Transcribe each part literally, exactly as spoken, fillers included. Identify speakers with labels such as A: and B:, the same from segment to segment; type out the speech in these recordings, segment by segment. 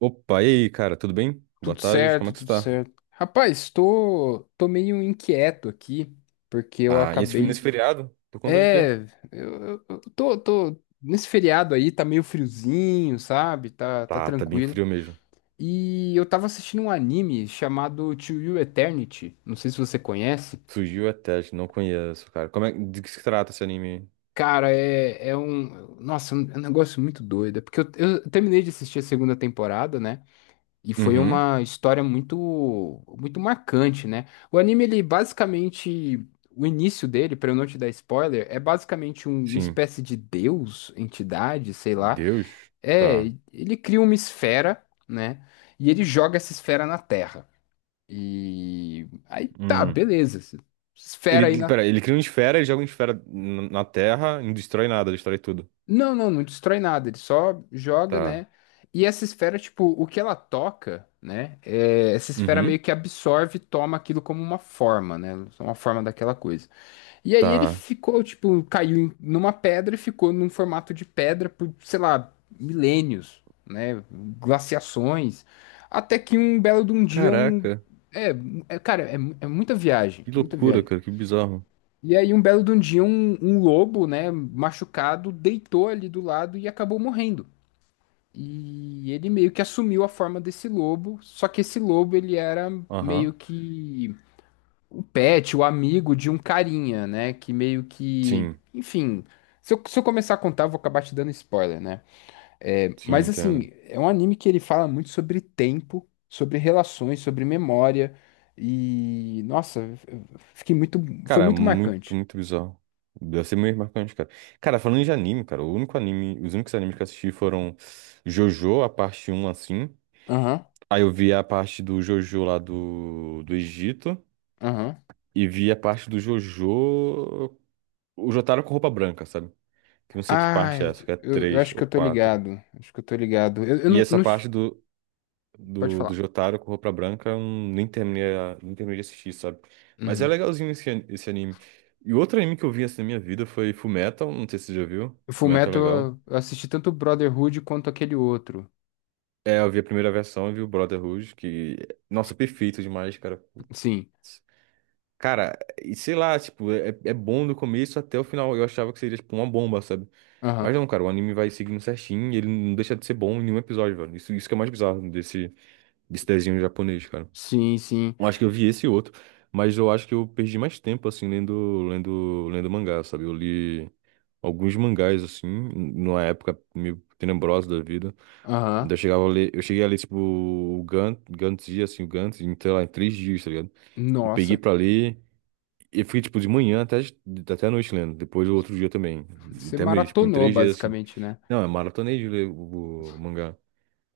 A: Opa, e aí, cara, tudo bem? Boa
B: Tudo
A: tarde, como
B: certo,
A: é que você
B: tudo
A: tá?
B: certo. Rapaz, tô, tô meio inquieto aqui, porque eu
A: Ah, e esse,
B: acabei.
A: nesse feriado? Por conta de quê?
B: É, eu, eu- eu tô, tô. Nesse feriado aí tá meio friozinho, sabe? Tá, tá
A: Tá, tá bem
B: tranquilo.
A: frio mesmo.
B: E eu tava assistindo um anime chamado To You Eternity. Não sei se você conhece.
A: Surgiu até, não conheço, cara. Como é, de que se trata esse anime?
B: Cara, é, é um. Nossa, é um- é um negócio muito doido. é Porque eu, eu terminei de assistir a segunda temporada, né? E foi
A: Uhum,
B: uma história muito muito marcante, né? O anime, ele basicamente, o início dele, para eu não te dar spoiler, é basicamente um- uma
A: sim.
B: espécie de deus, entidade, sei lá.
A: Deus?
B: É,
A: Tá.
B: ele cria uma esfera, né? E ele joga essa esfera na Terra. E aí tá,
A: Hum.
B: beleza.
A: Ele,
B: Esfera aí
A: ele-
B: na...
A: pera, ele cria uma esfera e joga uma esfera n- na Terra e não destrói nada, destrói tudo.
B: Não, não, não destrói nada, ele só joga,
A: Tá.
B: né? E essa esfera, tipo, o que ela toca, né? É, essa esfera meio
A: Uhum,
B: que absorve e toma aquilo como uma forma, né? Uma forma daquela coisa. E aí ele
A: tá.
B: ficou, tipo, caiu em- numa pedra e ficou num formato de pedra por, sei lá, milênios, né? Glaciações. Até que um belo de um dia, um...
A: Caraca,
B: É, é, cara, é, mu- é muita viagem,
A: que
B: muita
A: loucura,
B: viagem.
A: cara, que bizarro.
B: E aí, um belo de um dia, um, um lobo, né, machucado, deitou ali do lado e acabou morrendo. E ele meio que assumiu a forma desse lobo, só que esse lobo ele era meio
A: Aham,
B: que o pet, o amigo de um carinha, né, que meio que,
A: sim,
B: enfim, se eu, se eu começar a contar, eu vou acabar te dando spoiler, né? É,
A: sim,
B: mas
A: entendo.
B: assim, é um anime que ele fala muito sobre tempo, sobre relações, sobre memória e, nossa, eu fiquei muito, foi
A: Cara,
B: muito
A: muito,
B: marcante.
A: muito bizarro. Deve ser meio marcante, cara. Cara, falando de anime, cara, o único anime, os únicos animes que eu assisti foram JoJo, a parte um assim.
B: Aham.
A: Aí eu vi a parte do JoJo lá do, do Egito.
B: Aham.
A: E vi a parte do JoJo. O Jotaro com roupa branca, sabe? Que eu não sei que
B: Ah,
A: parte é essa, que é
B: eu, eu
A: três
B: acho que
A: ou
B: eu tô
A: quatro.
B: ligado. Acho que eu tô ligado. Eu, eu
A: E
B: não,
A: essa
B: não-
A: parte do.
B: Pode
A: do, do
B: falar.
A: Jotaro com roupa branca, eu nem terminei, a- nem terminei de assistir, sabe? Mas é
B: Uhum.
A: legalzinho esse, an- esse anime. E outro anime que eu vi assim na minha vida foi Fullmetal, não sei se você já viu.
B: O
A: Fullmetal é
B: Fullmetal,
A: legal.
B: eu eu assisti tanto o Brotherhood quanto aquele outro.
A: É, eu vi a primeira versão e vi o Brotherhood, que, nossa, perfeito demais, cara.
B: Sim.
A: Putz. Cara, e sei lá, tipo, é, é bom do começo até o final. Eu achava que seria, tipo, uma bomba, sabe? Mas
B: Aham.
A: não, cara, o anime vai seguindo certinho e ele não deixa de ser bom em nenhum episódio, velho. Isso, isso que é mais bizarro desse, desse desenho japonês, cara.
B: Sim, sim.
A: Eu acho que eu vi esse e outro, mas eu acho que eu perdi mais tempo, assim, lendo, lendo, lendo mangá, sabe? Eu li alguns mangás, assim, numa época meio tenebrosa da vida. Ainda
B: Aham.
A: chegava a ler, eu cheguei a ler, tipo, o Gantz, Gantz Dia, assim, o Gantz, em, sei lá, em três dias, tá ligado? E peguei
B: Nossa.
A: pra ler, e fui, tipo, de manhã até, até a noite lendo, depois o outro dia também,
B: Você
A: até mesmo, tipo, em
B: maratonou,
A: três dias, assim.
B: basicamente, né?
A: Não, é maratonei de ler o, o mangá.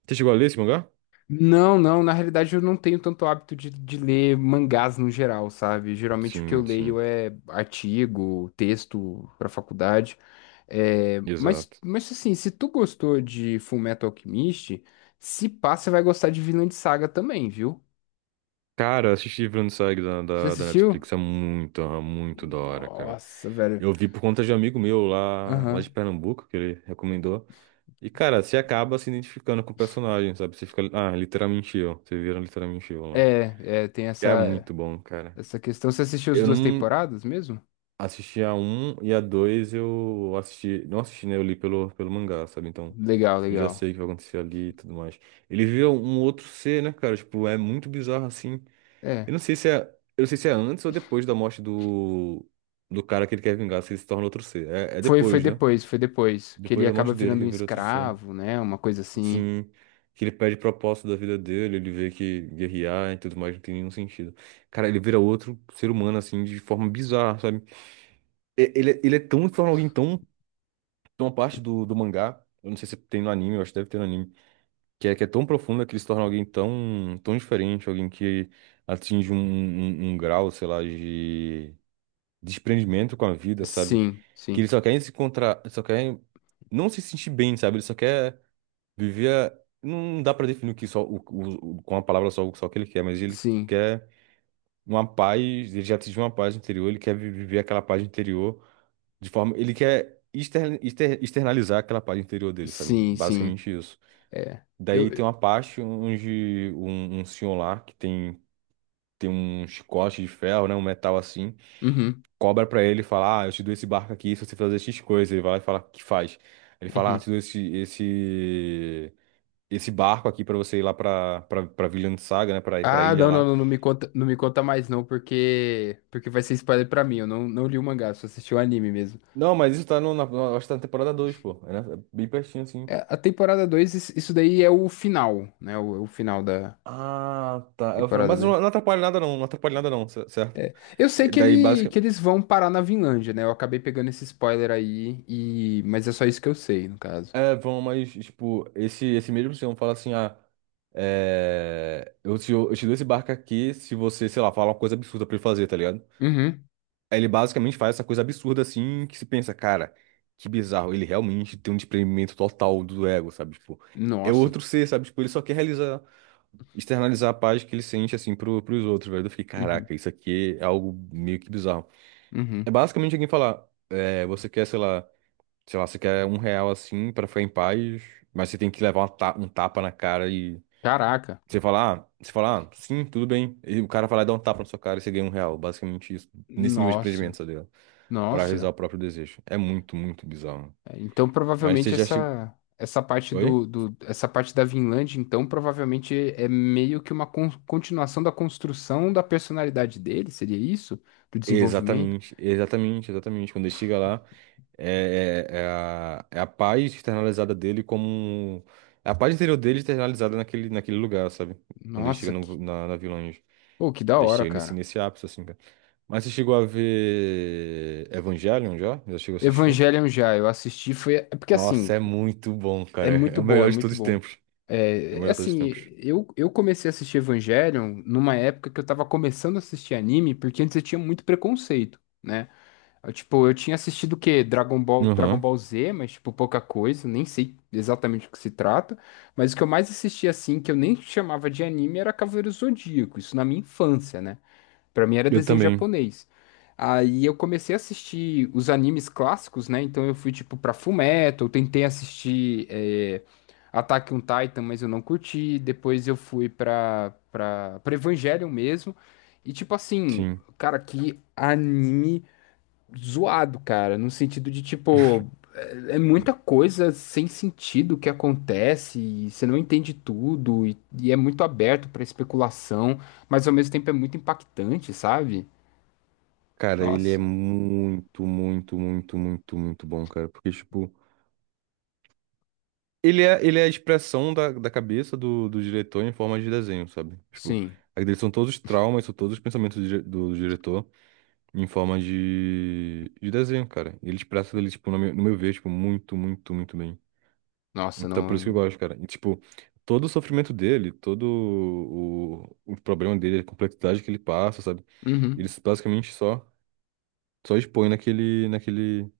A: Você chegou a ler esse mangá?
B: Não, não, na realidade eu não tenho tanto hábito de, de ler mangás no geral, sabe? Geralmente o que eu
A: Sim,
B: leio
A: sim,
B: é artigo, texto pra faculdade. É, mas,
A: exato.
B: mas assim, se tu gostou de Fullmetal Alchemist, se pá, você vai gostar de Vinland Saga também, viu?
A: Cara, eu assisti Vinland Saga da,
B: Você
A: da, da
B: assistiu?
A: Netflix, é muito, é muito da hora, cara.
B: Nossa, velho.
A: Eu vi por conta de um amigo meu lá, lá de
B: Aham.
A: Pernambuco, que ele recomendou. E, cara, você acaba se identificando com o personagem, sabe? Você fica, ah, literalmente eu. Você vira literalmente eu lá.
B: É, é, tem
A: Porque é
B: essa,
A: muito bom, cara.
B: essa questão. Você assistiu as
A: Eu
B: duas
A: não
B: temporadas mesmo?
A: assisti a um e a dois eu assisti. Não assisti, né? Eu li pelo, pelo mangá, sabe? Então,
B: Legal,
A: eu já
B: legal.
A: sei o que vai acontecer ali e tudo mais. Ele vira um outro ser, né, cara? Tipo, é muito bizarro assim.
B: É.
A: Eu não sei se é, eu não sei se é antes ou depois da morte do, do cara que ele quer vingar, se ele se torna outro ser. É, é
B: Foi, foi
A: depois, né?
B: depois, foi depois. Que ele
A: Depois da
B: acaba
A: morte dele
B: virando
A: que
B: um
A: vira outro ser.
B: escravo, né? Uma coisa assim.
A: Sim, que ele perde propósito da vida dele, ele vê que guerrear e tudo mais não tem nenhum sentido. Cara, ele vira outro ser humano, assim, de forma bizarra, sabe? E- Ele, é- ele é tão, de forma alguém tão, tão a parte do, do mangá, eu não sei se tem no anime, eu acho que deve ter no anime, que é, que é tão profunda que ele se torna alguém tão, tão diferente, alguém que atinge um, um um um grau, sei lá, de desprendimento com a vida, sabe?
B: Sim,
A: Que
B: sim,
A: eles só querem se encontrar, só querem não se sentir bem, sabe? Ele só quer viver. a- Não dá pra definir o que só o, o- o- com a palavra só o só o que ele quer, mas ele
B: sim,
A: quer uma paz, ele já atingiu uma paz interior, ele quer vi- viver aquela paz interior de forma, ele quer exter, exter- externalizar aquela paz interior dele, sabe?
B: sim, sim.
A: Basicamente isso.
B: É.
A: Daí
B: Eu.
A: tem
B: eu-
A: uma parte onde um, um senhor lá que tem tem um chicote de ferro, né, um metal assim,
B: Uhum,
A: cobra pra ele e fala: Ah, eu te dou esse barco aqui se você fazer X coisas. Ele vai lá e fala: O que faz? Ele fala: Ah, eu
B: uhum.
A: te dou esse, esse, esse barco aqui pra você ir lá pra, pra, pra Vinland Saga, né? Pra, pra
B: Ah,
A: ilha
B: não, não,
A: lá.
B: não, não me conta, não me conta mais não, porque porque vai ser spoiler pra mim. Eu não, não li o mangá, só assisti o anime mesmo.
A: Não, mas isso tá no, na, na- acho que tá na temporada dois, pô. É, né? É bem pertinho assim.
B: É, a temporada dois, isso isso daí é o final, né? O, o final da
A: Ah, tá. Eu falo,
B: temporada
A: mas
B: dois.
A: não, não atrapalha nada não, não atrapalha nada não, cer- certo?
B: Eu sei
A: E
B: que
A: daí,
B: ele que
A: basicamente.
B: eles vão parar na Vinlândia, né? Eu acabei pegando esse spoiler aí e mas é só isso que eu sei, no caso.
A: É, vão, mas, tipo, esse, esse mesmo senhor fala assim: Ah. É, eu te, eu te dou esse barco aqui se você, sei lá, falar uma coisa absurda pra ele fazer, tá ligado?
B: Uhum.
A: Aí ele basicamente faz essa coisa absurda assim, que se pensa, cara, que bizarro. Ele realmente tem um desprendimento total do ego, sabe? Tipo, é
B: Nossa.
A: outro ser, sabe? Tipo, ele só quer realizar, externalizar a paz que ele sente assim pro, pros outros, velho. Eu fiquei,
B: Uhum,
A: caraca, isso aqui é algo meio que bizarro. É
B: uhum.
A: basicamente alguém falar, é, você quer, sei lá, sei lá, você quer um real assim pra ficar em paz, mas você tem que levar uma ta- um tapa na cara e
B: Caraca.
A: você falar, ah, você falar, ah, sim, tudo bem. E o cara vai lá e dá um tapa na sua cara e você ganha um real. Basicamente isso, nesse nível de
B: Nossa,
A: empreendimento, sabe? Para realizar
B: nossa.
A: o próprio desejo. É muito, muito bizarro.
B: É, então
A: Mas você
B: provavelmente
A: já chegou.
B: essa essa parte do,
A: Oi?
B: do essa parte da Vinland, então provavelmente é meio que uma con- continuação da construção da personalidade dele, seria isso? Do desenvolvimento?
A: Exatamente, exatamente, exatamente. Quando ele chega lá, é, é, é a, é a paz externalizada dele como. Um, é a paz interior dele externalizada naquele, naquele lugar, sabe? Quando ele chega
B: Nossa,
A: no-
B: que,
A: na, na Village.
B: pô, que da
A: Ele
B: hora,
A: chega nesse,
B: cara.
A: nesse ápice, assim, cara. Mas você chegou a ver Evangelion já? Já chegou a assistir?
B: Evangelion já eu assisti foi é porque
A: Nossa,
B: assim,
A: é muito bom,
B: é
A: cara. É
B: muito
A: o
B: bom, é
A: melhor de
B: muito
A: todos os
B: bom.
A: tempos. É o
B: É, é
A: melhor de todos os
B: assim,
A: tempos.
B: eu, eu comecei a assistir Evangelion numa época que eu tava começando a assistir anime, porque antes eu tinha muito preconceito, né? Eu, tipo, eu tinha assistido o quê? Dragon Ball, Dragon
A: Aham.
B: Ball Z, mas, tipo, pouca coisa, nem sei exatamente o que se trata. Mas o que eu mais assistia, assim, que eu nem chamava de anime, era Cavaleiro Zodíaco, isso na minha infância, né? Pra mim era
A: Eu
B: desenho
A: também,
B: japonês. Aí eu comecei a assistir os animes clássicos, né? Então eu fui tipo pra Fullmetal, tentei assistir é, Attack on Titan, mas eu não curti. Depois eu fui pra, pra, pra Evangelion mesmo. E tipo assim,
A: sim.
B: cara, que anime zoado, cara, no sentido de tipo, é é muita coisa sem sentido que acontece e você não entende tudo e, e é muito aberto pra especulação, mas ao mesmo tempo é muito impactante, sabe?
A: Cara, ele é
B: Nossa.
A: muito, muito, muito, muito, muito bom, cara. Porque, tipo, ele é, ele é a expressão da, da cabeça do, do diretor em forma de desenho, sabe? Tipo,
B: Sim.
A: aí dele são todos os traumas, são todos os pensamentos do, dire- do diretor em forma de, de desenho, cara. E ele expressa ele, tipo, no meu, no meu ver, tipo, muito, muito, muito bem.
B: Nossa,
A: Então, por isso que eu
B: não.
A: gosto, cara. E, tipo, todo o sofrimento dele, todo o, o problema dele, a complexidade que ele passa, sabe? Ele
B: Uhum.
A: basicamente só, só expõe naquele, naquele.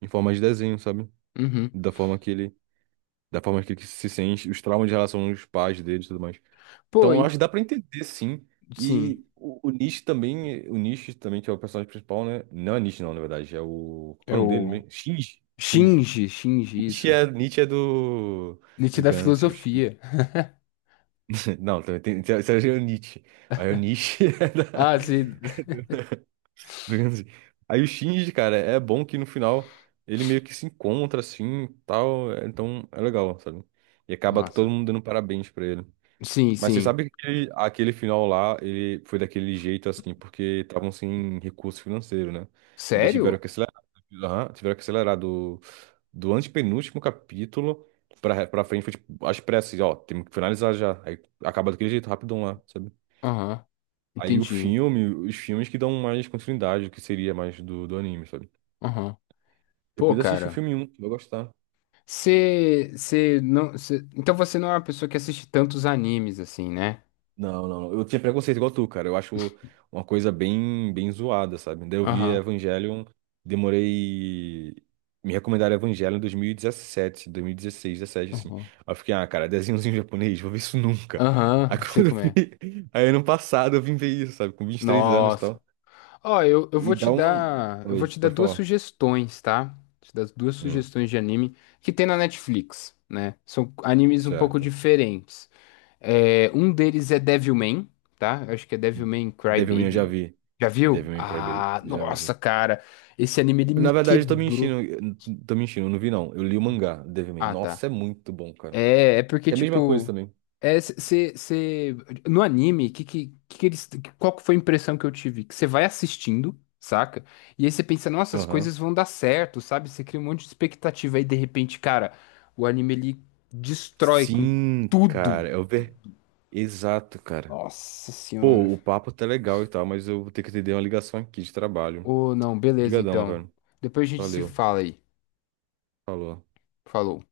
A: Em forma de desenho, sabe?
B: Uhum.
A: Da forma que ele, da forma que ele se sente, os traumas de relação aos pais dele e tudo mais.
B: Pô,
A: Então, eu
B: en-
A: acho que dá pra entender, sim.
B: Sim.
A: E o, o Nietzsche também, o Nietzsche também, que é o personagem principal, né? Não é Nietzsche, não, na verdade, é o... Qual que
B: É
A: é o nome dele
B: o
A: mesmo? Shinji. Shinji.
B: Shinji, Shinji,
A: Nietzsche
B: isso.
A: é, Nietzsche é do...
B: Nietzsche
A: Do
B: da
A: Guns.
B: filosofia.
A: Não, também tem, tem, tem o Nietzsche. Mas o Nietzsche é da...
B: Ah, sim.
A: Digamos assim. Aí o Shinji, cara, é bom que no final ele meio que se encontra assim, tal, é- então é legal, sabe? E acaba todo
B: Massa.
A: mundo dando parabéns pra ele.
B: Sim,
A: Mas você
B: sim.
A: sabe que aquele, aquele final lá, ele foi daquele jeito assim, porque estavam sem recurso financeiro, né? Ainda tiveram
B: Sério?
A: que acelerar, aham, tiveram que acelerar do, do antepenúltimo capítulo pra, pra frente, foi tipo, às pressas, ó, temos que finalizar já. Aí acaba daquele jeito, rapidão lá, sabe?
B: Aham.
A: Aí o
B: Entendi.
A: filme, os filmes que dão mais continuidade, o que seria mais do, do anime, sabe?
B: Aham. Pô,
A: Depois assiste o
B: cara.
A: filme um tu vai gostar.
B: Você, você não, cê- Então você não é uma pessoa que assiste tantos animes assim, né?
A: Não, não, não. Eu tinha preconceito igual tu, cara. Eu acho uma coisa bem, bem zoada, sabe? Daí eu vi
B: Aham,
A: Evangelion, demorei. Me recomendaram Evangelion em dois mil e dezessete, dois mil e dezesseis dezessete assim.
B: aham,
A: Aí eu fiquei, ah, cara, desenhozinho japonês, vou ver isso nunca. Aí
B: aham, sei
A: quando eu
B: como é.
A: vi. Aí ano passado eu vim ver isso, sabe? Com vinte e três anos e
B: Nossa.
A: tal.
B: Ó, eu, eu
A: E
B: vou te
A: dá um.
B: dar, eu
A: Oi,
B: vou te dar
A: pode
B: duas
A: falar.
B: sugestões, tá? Te dar duas
A: Hum,
B: sugestões de anime que tem na Netflix, né? São animes um pouco
A: certo.
B: diferentes. É, um deles é Devilman, tá? Eu acho que é Devilman
A: Devilman eu já
B: Crybaby.
A: vi.
B: Já viu?
A: Devilman Crybaby,
B: Ah,
A: já
B: nossa,
A: vi.
B: cara, esse anime ele me
A: Na verdade, eu tô
B: quebrou.
A: mentindo. Eu Tô mentindo, eu não vi não. Eu li o mangá, Devilman.
B: Ah, tá.
A: Nossa, é muito bom, cara.
B: É, é porque,
A: Que é a mesma coisa
B: tipo.
A: também.
B: É, você. No anime, que, que, que eles, qual que foi a impressão que eu tive? Que você vai assistindo, saca? E aí você pensa, nossa, as
A: Aham.
B: coisas vão dar certo, sabe? Você cria um monte de expectativa. Aí, de repente, cara, o anime ele destrói com
A: Sim,
B: tudo.
A: cara. Eu ver. Exato, cara.
B: Nossa senhora.
A: Pô, o papo tá legal e tal, mas eu vou ter que atender uma ligação aqui de trabalho.
B: Ô, não, beleza,
A: Obrigadão,
B: então.
A: velho.
B: Depois a gente se
A: Valeu.
B: fala aí.
A: Falou.
B: Falou.